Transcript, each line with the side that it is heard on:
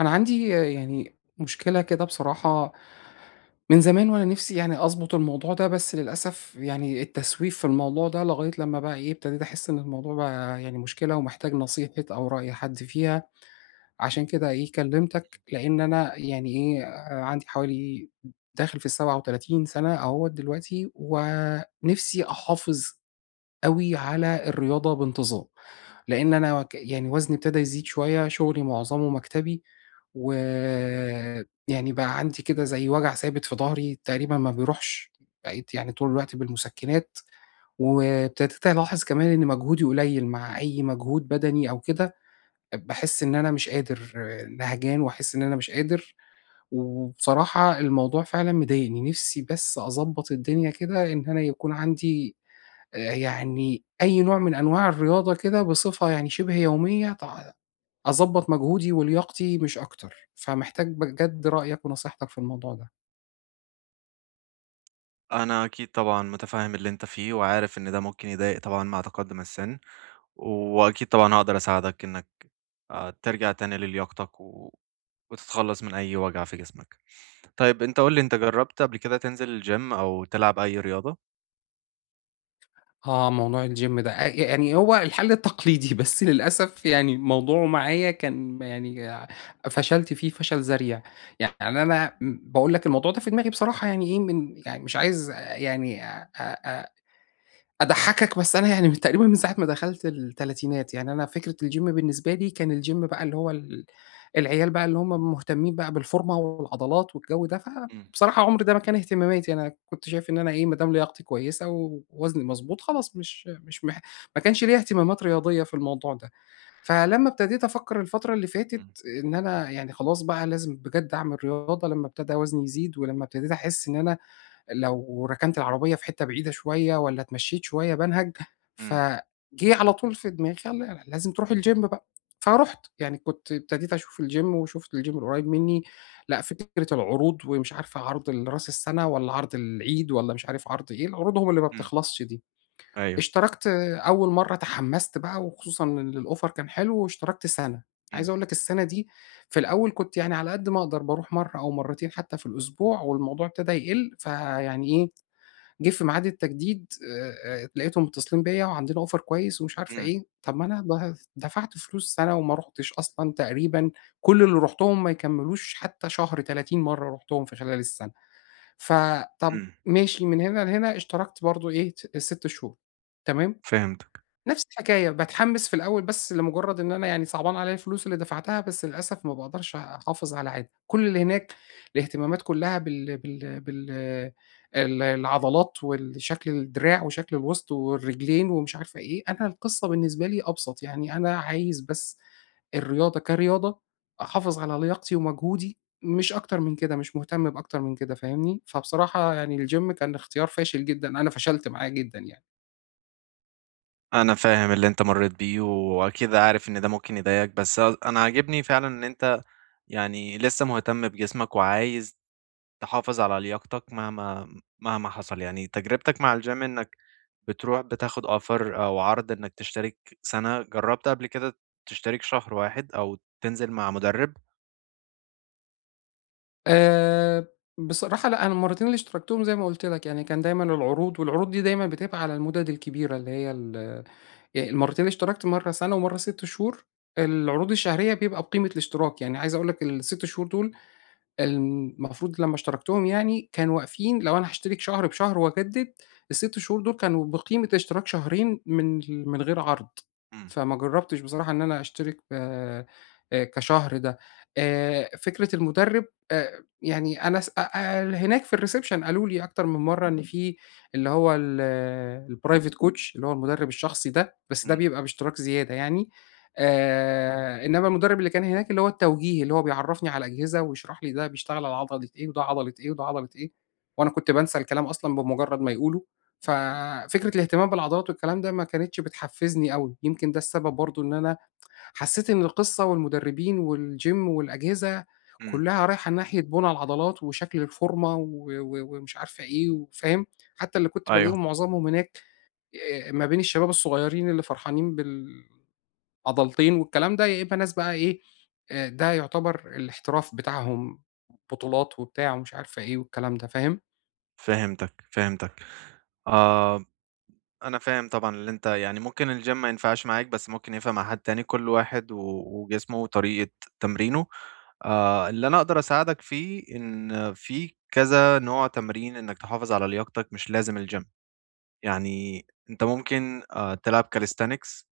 left: أنا عندي يعني مشكلة كده بصراحة من زمان وأنا نِفْسي يعني أضبط الموضوع ده، بس للأسف يعني التسويف في الموضوع ده لغاية لمّا بقى إيه، ابتديت أحس إن الموضوع بقى يعني مشكلة ومحتاج نصيحة أو رأي حد فيها، عشان كده إيه كلّمتك، لإن أنا يعني إيه، عندي حوالي داخل في ال37 سَنة أهوّة دلوقتي، ونِفْسي أحافظ أوي على الرياضة بانتظام، لإن أنا يعني وزني ابتدى يزيد شوية، شغلي معظمه مكتبي، ويعني بقى عندي كده زي وجع ثابت في ضهري تقريبا ما بيروحش، بقيت يعني طول الوقت بالمسكنات، وابتديت ألاحظ كمان إن مجهودي قليل مع أي مجهود بدني أو كده باحس إن أنا مش قادر، آه، نهجان وأحس إن أنا مش قادر، وبصراحة الموضوع فعلًا مضايقني، نفسي بس أضبّط الدنيا كده إن أنا يكون عندي يعني أي نوع من أنواع الرياضة كده بصفة يعني شبه يومية أضبّط مجهودي ولياقتي مش أكتر، فمحتاج بجد رأيك ونصيحتك في الموضوع ده.
right: أنا أكيد طبعًا متفهم اللي أنت فيه، وعارف إن ده ممكن يضايق طبعًا مع تقدم السن، وأكيد طبعًا هاقدر أساعدك إنك ترجع تاني للياقتك و وتتخلص من أي وجع في جسمك. طيب أنت قُل لي أنت جربت قبل كده تنزل الGym أو تلعب أي رياضة؟
left: آه، موضوع الgym ده يعني هو الحل التقليدي بس للأسف يعني موضوعه معايا كان يعني فشلت فيه فشل ذريع، يعني أنا باقول لك الموضوع ده في دماغي بصراحة يعني إيه من يعني مش عايز يعني أ أ أضحّكك، بس أنا يعني من تقريبًا من ساعة ما دخلت التلاتينات، يعني أنا فكرة الgym بالنسبة لي كان الgym بقى اللي هو العيال بقى اللي هم مهتمين بقى بالفورمة والعضلات والجو ده،
right: إمم،
left: فبصراحة عمري ده ما كان اهتماماتي، يعني أنا كنت شايف إن أنا إيه، ما دام لياقتي كويسة ووزني مضبوط خلاص مش ما كانش ليّا اهتمامات رياضية في الموضوع ده. فلمّا ابتديت أفكّر الفترة اللي فاتت
right: إمم،
left: إن أنا يعني خلاص بقى لازم بجد أعمل رياضة، لمّا ابتدى وزني يزيد ولمّا ابتديت أحس إن أنا لو ركنت العربية في حتّة بعيدة شوية والّا اتمشّيت شوية بانهج،
right: إمم،
left: فجِه على طول في دماغي يالّا لازم تروحي الgym بقى، فرُحت، يعني كنت ابتديت أشوف الgym وشُفت الgym القريّب منّي، لأ فكرة العروض ومش عارفة عرض ال راس السَنة والّا عرض العيد والّا مش عارف عرض إيه، عروضهم اللي ما
right: إمم،
left: بتخلصش دي.
right: أيوه،
left: اشتركت أول مرّة اتحمّست بقى وخصوصًا إن الoffer كان حلو واشتركت سَنة،
right: إمم،
left: عايز أقول لك السَنة دي في الأول كنت يعني على قد ما أقدر باروح مرّة أو مرّتين حتّى في الأسبوع والموضوع ابتدى يقِل، فيعني إيه، جه في ميعاد التجديد لقيتهم متصلين بيّا وعندنا offer كويس ومش عارفة
right: إمم،
left: إيه، طَب ما أنا دفعت فلوس سَنة وما رُحتش أصلًا تقريبًا، كل اللي رُحتهم ما يكمّلوش حتى شهر، 30 مرّة رُحتهم في خلال السَنة، فطَب
right: إمم،
left: ماشي من هنا لهنا اشتركت برضه إيه 6 شهور، تمام؟
right: فهمتك.
left: نفس الحكاية، باتحمّس في الأول بس لمجرّد إن أنا يعني صعبان عليّا الفلوس اللي دفعتها، بس للأسف ما باقدرش أحافظ على عادة، كل اللي هناك الاهتمامات كلّها بال ال العضلات والشكل الدراع وشكل الوسط والرجلين ومش عارفة إيه، أنا القصّة بالنسبة لي أبسط، يعني أنا عايز بس الرياضة كرياضة أحافظ على لياقتي ومجهودي مش أكتر من كده، مش مهتم بأكتر من كده فاهمني؟ فبصراحة يعني الgym كان اختيار فاشل جدًا، أنا فشلت معاه جدًا يعني.
right: أنا فاهم اللي أنت مريت بيه، وأكيد عارف إن ده ممكن يضايقك، بس أنا عاجبني فعلًا إن أنت يعني لسه مهتم بجسمك وعايز تحافظ على لياقتك مهما حصل، يعني تجربتك مع الgym إنك بتروح بتاخد offer أو عرض إنك تشترك سنة، جرّبت قبل كده تشترك شهر واحد أو تنزل مع مدرب؟
left: آآ، بصراحة لأ، أنا المرّتين اللي اشتركتهم زي ما قُلت لك، يعني كان دايمًا العروض، والعروض دي دايمًا بتبقى على المُدَد الكبيرة اللي هي ال يعني المرّتين اللي اشتركت مرّة سَنة ومرّة 6 شهور، العروض الشهرية بيبقى بقيمة الاشتراك، يعني عايز أقول لك ال6 شهور دول المفروض لمّا اشتركتهم يعني كانوا واقفين لو أنا هاشترك شهر بشهر وأجدد، ال6 شهور دول كانوا بقيمة اشتراك شهرين من ال من غير عرض،
right: إمم،
left: فما جرّبتش بصراحة إن أنا أشترك ب كشهر ده. فكرة المُدرِّب يعني أنا س أ أ هناك في الreception قالوا لي أكتر من مرّة إن في اللي هو ال الprivate coach اللي هو المُدرِّب الشخصي ده، بس ده
right: إمم،
left: بيبقى باشتراك زيادة يعني. إنما المدرب اللي كان هناك اللي هو التوجيهي، اللي هو بيعرّفني على الأجهزة ويشرح لي ده بيشتغل على عضلة إيه، وده عضلة إيه، وده عضلة إيه، وأنا كنت بانسى الكلام أصلًا بمجرد ما يقوله، ففكرة الاهتمام بالعضلات والكلام ده ما كانتش بتحفّزني أوي، يمكن ده السبب برضه إن أنا حسّيت إن القصة والمدربين والgym والأجهزة
right: إمم،
left: كلّها رايحة ناحية بُنى العضلات وشكل الفورمة و ومش عارفة إيه وفاهم، حتى اللي كنت
right: أيوه،
left: بالاقيهم معظمهم هناك ما بين الشباب الصغيّرين اللي فرحانين بال عضلتين والكلام ده، يا إما ناس بقى إيه، ده يُعتبر الاحتراف بتاعهم بطولات وبتاع ومش عارفة إيه والكلام ده، فاهم؟
right: فهمتك. آه، أنا فاهم طبعًا اللي أنت يعني ممكن الgym ما ينفعش معاك، بس ممكن ينفع مع حد تاني، كل واحد و وجسمه وطريقة تمرينه. اللي أنا أقدر أساعدك فيه إن في كذا نوع تمرين إنك تحافظ على لياقتك، مش لازم الgym. يعني أنت ممكن تلعب calisthenics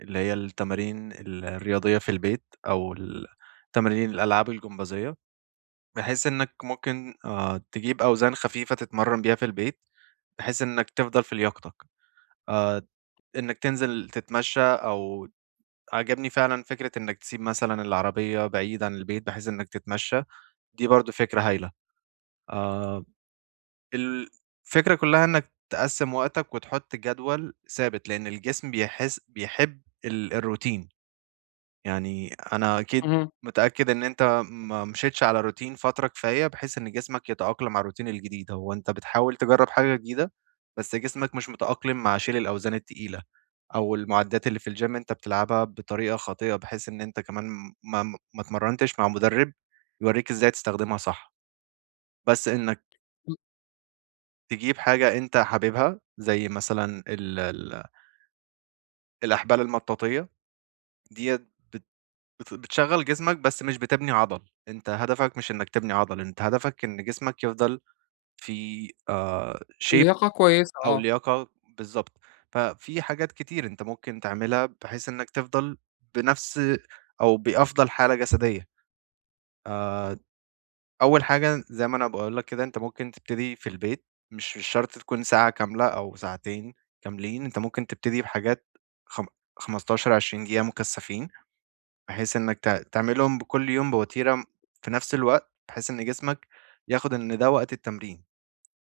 right: اللي هي التمارين الرياضية في البيت أو ال تمارين الألعاب الجمبازية، بحيث إنك ممكن تجيب أوزان خفيفة تتمرّن بيها في البيت، بحيث إنك تفضل في لياقتك. آآ إنك تنزل تتمشّى أو عجبني فعلًا فكرة إنك تسيب مثلًا العربية بعيد عن البيت بحيث إنك تتمشّى، دي برضه فكرة هايلة. آآ الفكرة كلّها إنّك تقسّم وقتك وتحُط جدول ثابت، لإن الجسم بيحس بيحب الروتين، يعني أنا أكيد
left: اهم.
right: متأكد إن أنت ما مشيتش على روتين فترة كفاية بحيث إن جسمك يتأقلم على الروتين الجديد، هو أنت بتحاول تجرّب حاجة جديدة، بس جسمك مش متأقلم مع شيل الأوزان التقيلة، أو المُعدّات اللي في الgym أنت بتلعبها بطريقة خاطئة، بحيث إن أنت كمان ما اتمرّنتش مع مُدرِّب يورّيك إزاي تستخدمها صح، بس إنّك
left: ال
right: تجيب حاجة أنت حاببها، زي مثلًا ال الأحبال المطاطية، ديّة بت بت بتشغّل جسمك بس مش بتبني عضل، أنت هدفك مش إنك تبني عضل، أنت هدفك إن جسمك يفضل في shape
left: اللياقة كويسة
right: أو
left: آه،
right: لياقة بالضبط، ففي حاجات كتير أنت ممكن تعملها بحيث إنك تفضل بنفس أو بأفضل حالة جسدية آآ أول حاجة زي ما أنا باقول لك كده، أنت ممكن تبتدي في البيت، مش شرط تكون ساعة كاملة أو ساعتين كاملين، أنت ممكن تبتدي بحاجات خم 15، 20 دقيقة مكثفين، بحيث إنك ت تعملهم بكل يوم بوتيرة في نفس الوقت، بحيث إن جسمك ياخد إن ده وقت التمرين،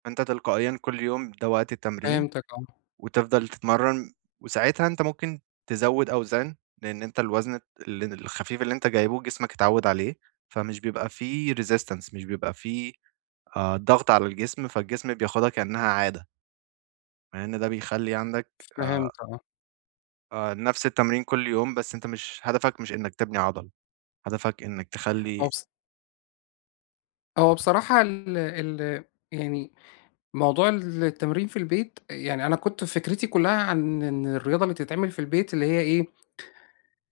right: فأنت تلقائيًا كل يوم ده وقت التمرين،
left: فهمتك آه،
right: وتفضل تتمرن، وساعتها أنت ممكن تزود أوزان، لأن أنت الوزن الخفيف اللي أنت جايبه جسمك اتعود عليه، فمش بيبقى في resistance مش بيبقى في ضغط على الجسم، فالجسم بياخدها كأنها عادة، مع إن ده بيخلّي عندك
left: فهمت آه.
right: نفس التمرين كل يوم، بس أنت مش هدفك مش إنك تبني عضل، هدفك إنك
left: هو
right: تخلّي
left: بص هو بصراحة ال يعني موضوع التمرين في البيت، يعني أنا كنت فكرتي كلّها عن إن الرياضة اللي بتتعمل في البيت اللي هي إيه،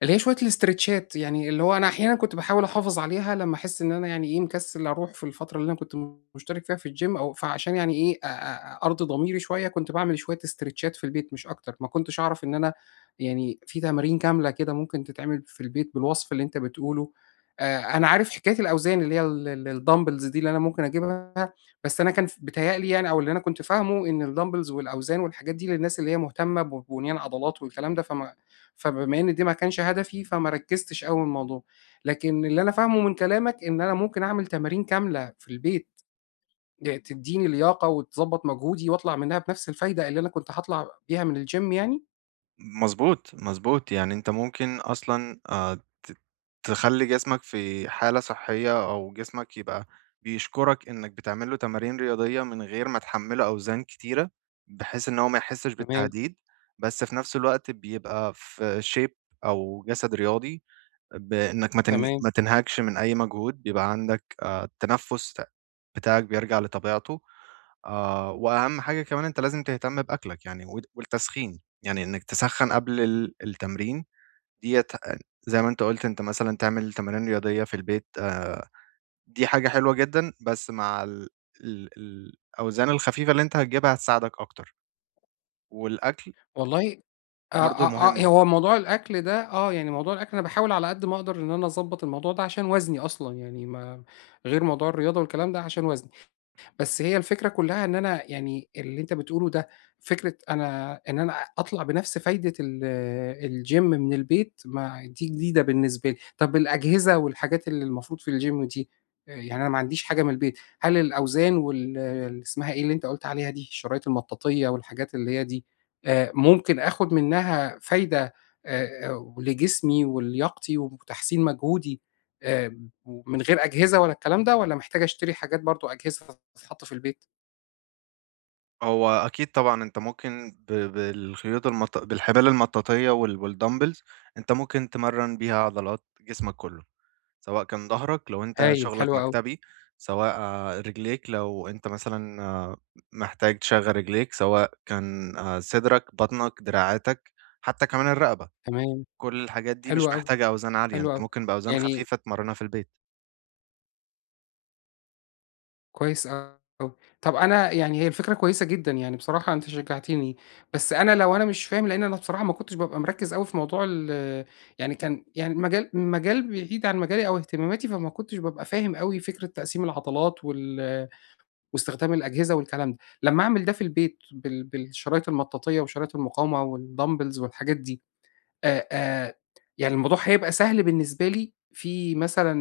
left: اللي هي شوية الإسترتشات، يعني اللي هو أنا أحيانًا كنت باحاول أحافظ عليها لمّا أحس إن أنا يعني إيه، مكسل أروح في الفترة اللي أنا كنت مشترك فيها في الgym أو فعشان يعني إيه، أ أ أرضي ضميري شوية، كنت باعمل شوية إسترتشات في البيت مش أكتر، ما كنتش أعرف إن أنا يعني في تمارين كاملة كده ممكن تتعمل في البيت بالوصف اللي أنت بتقوله. أنا عارف حكاية الأوزان اللي هي ال الdumbbells دي اللي أنا ممكن أجيبها، بس أنا كان بيتهيأ لي يعني أو اللي أنا كنت فاهمه إن الdumbbells والأوزان والحاجات دي للناس اللي هي مهتمة ببنيان عضلات والكلام ده، فبما إن دي ما كانش هدفي، فما ركّزتش أوي الموضوع. لكن اللي أنا فاهمه من كلامك إن أنا ممكن أعمل تمارين كاملة في البيت، تدّيني لياقة وتضبّط مجهودي وأطلع منها بنفس الفايدة اللي أنا كنت هاطلع بيها من الgym يعني؟
right: مضبوط، مضبوط، يعني أنت ممكن أصلًا ت تخلّي جسمك في حالة صحية أو جسمك يبقى بيشكرك إنك بتعمل له تمارين رياضية من غير ما تحمّله أوزان كتيرة، بحيث إن هو ما يحسش
left: تمام،
right: بالتهديد، بس في نفس الوقت بيبقى في shape أو جسد رياضي. بإنك ما تن
left: تمام.
right: ما تنهكش من أي مجهود، بيبقى عندك التنفُّس بتاعك بيرجع لطبيعته، وأهم حاجة كمان أنت لازم تهتم بأكلك يعني والت والتسخين، يعني إنك تسخّن قبل ال التمرين ديّة أ زي ما أنت قُلت أنت مثلًا تعمل تمارين رياضية في البيت دي حاجة حلوة جدًا، بس مع ال الأوزان الخفيفة اللي أنت هتجيبها هتساعدك أكتر، والأكل
left: والله آه،
right: برضه
left: آه،
right: مهم.
left: هو موضوع الأكل ده آه، يعني موضوع الأكل أنا باحاول على قد ما أقدر إن أنا أضبّط الموضوع ده عشان وزني أصلًا، يعني ما غير موضوع الرياضة والكلام ده عشان وزني. بس هي الفكرة كلّها إن أنا يعني اللي أنت بتقوله ده، فكرة أنا إن أنا أطلع بنفْس فايدة الgym من البيت ما دي جديدة بالنسبة لي، طَب الأجهزة والحاجات اللي المفروض في الgym دي، يعني أنا ما عنديش حاجة من البيت، هل الأوزان اللي اسمها إيه اللي أنت قُلت عليها دي، الشرايط المطاطية والحاجات اللي هي دي، ممكن آخُد منها فايدة لجسمي ولياقتي وتحسين مجهودي آآ ومن غير أجهزة ولا الكلام ده، والّا محتاج أشتري حاجات برضه أجهزة تتحط في البيت؟
right: هو أكيد طبعًا أنت ممكن بالخيوط المط بالحبال المطاطية والدمبلز أنت ممكن تمرّن بيها عضلات جسمك كله، سواء كان ضهرك لو أنت
left: هايل، حلو
right: شغلك
left: أوي،
right: مكتبي، سواء آه، رجليك لو أنت مثلًا آه، محتاج تشغّل رجليك، سواء كان صدرك، بطنك، دراعاتك، حتى كمان الرقبة،
left: تمام،
right: كل الحاجات دي
left: حلو
right: مش
left: أوي،
right: محتاجة أوزان عالية،
left: حلو
right: أنت
left: أوي،
right: ممكن بأوزان
left: يعني
right: خفيفة تمرّنها في البيت.
left: كويس أوي. طب أنا يعني هي الفكرة كويسة جدًا، يعني بصراحة أنت شجّعتني، بس أنا لو أنا مش فاهم لإن أنا بصراحة ما كنتش بابقى مركّز أوي في موضوع ال يعني كان يعني المجال مجال بعيد عن مجالي أو اهتماماتي، فما كنتش بابقى فاهم أوي فكرة تقسيم العضلات واستخدام الأجهزة والكلام ده، لمّا أعمل ده في البيت بالشرايط المطاطية وشرايط المقاومة والدمبلز والحاجات دي، آآ آآ يعني الموضوع هيبقى سهل بالنسبة لي في مثلًا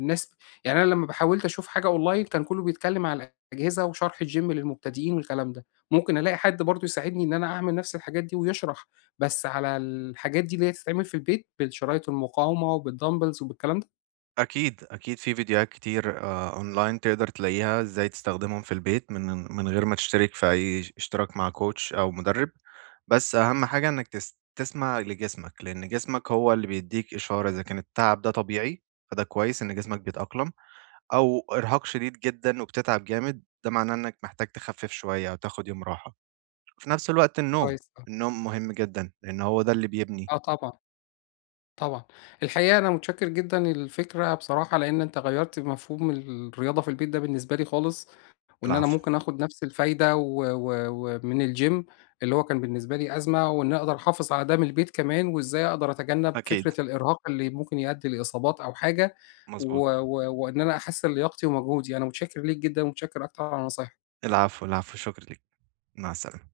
left: ناس يعني أنا لمّا حاولت أشوف حاجة أونلاين كان كلّه بيتكلّم على الأجهزة وشرح الGym للمبتدئين والكلام ده، ممكن ألاقي حد برضه يساعدني إن أنا أعمل نفس الحاجات دي ويشرح، بس على الحاجات دي اللي هي تتعمل في البيت بالشرايط المقاومة وبالدمبلز وبالكلام ده؟
right: أكيد، أكيد في فيديوهات كتير online تقدر تلاقيها إزاي تستخدمهم في البيت من غير ما تشترك في أي اش اشتراك مع coach أو مدرب، بس أهم حاجة إنك تس تسمع لجسمك، لأن جسمك هو اللي بيدّيك إشارة إذا كان التعب ده طبيعي، فده كويس إن جسمك بيتأقلم، أو إرهاق شديد جدًا وبتتعب جامد، ده معناه إنك محتاج تخفف شوية أو تاخد يوم راحة. في نفس الوقت النوم،
left: كويس آه،
right: النوم مهم جدًا، لأن هو ده اللي بيبني
left: آه طبعًا. طبعًا. الحقيقة أنا متشكّر جدًا الفكرة بصراحة، لإن أنت غيّرت مفهوم الرياضة في البيت ده بالنسبة لي خالص، وإن أنا
right: العفو،
left: ممكن آخُد نَفْس الفايدة و ومن الgym اللي هو كان بالنسبة لي أزمة، وإني أقدر أحافظ على ده من البيت كمان، وإزاي أقدر أتجنّب
right: أكيد،
left: فكرة الإرهاق اللي ممكن يؤدّي لإصابات أو حاجة، و
right: مضبوط.
left: و وإن أنا أحسّن لياقتي ومجهودي. أنا متشكّر ليك جدًا ومتشكّر أكتر على نصايحك.
right: العفو، العفو، شكرًا ليك، مع السلامة.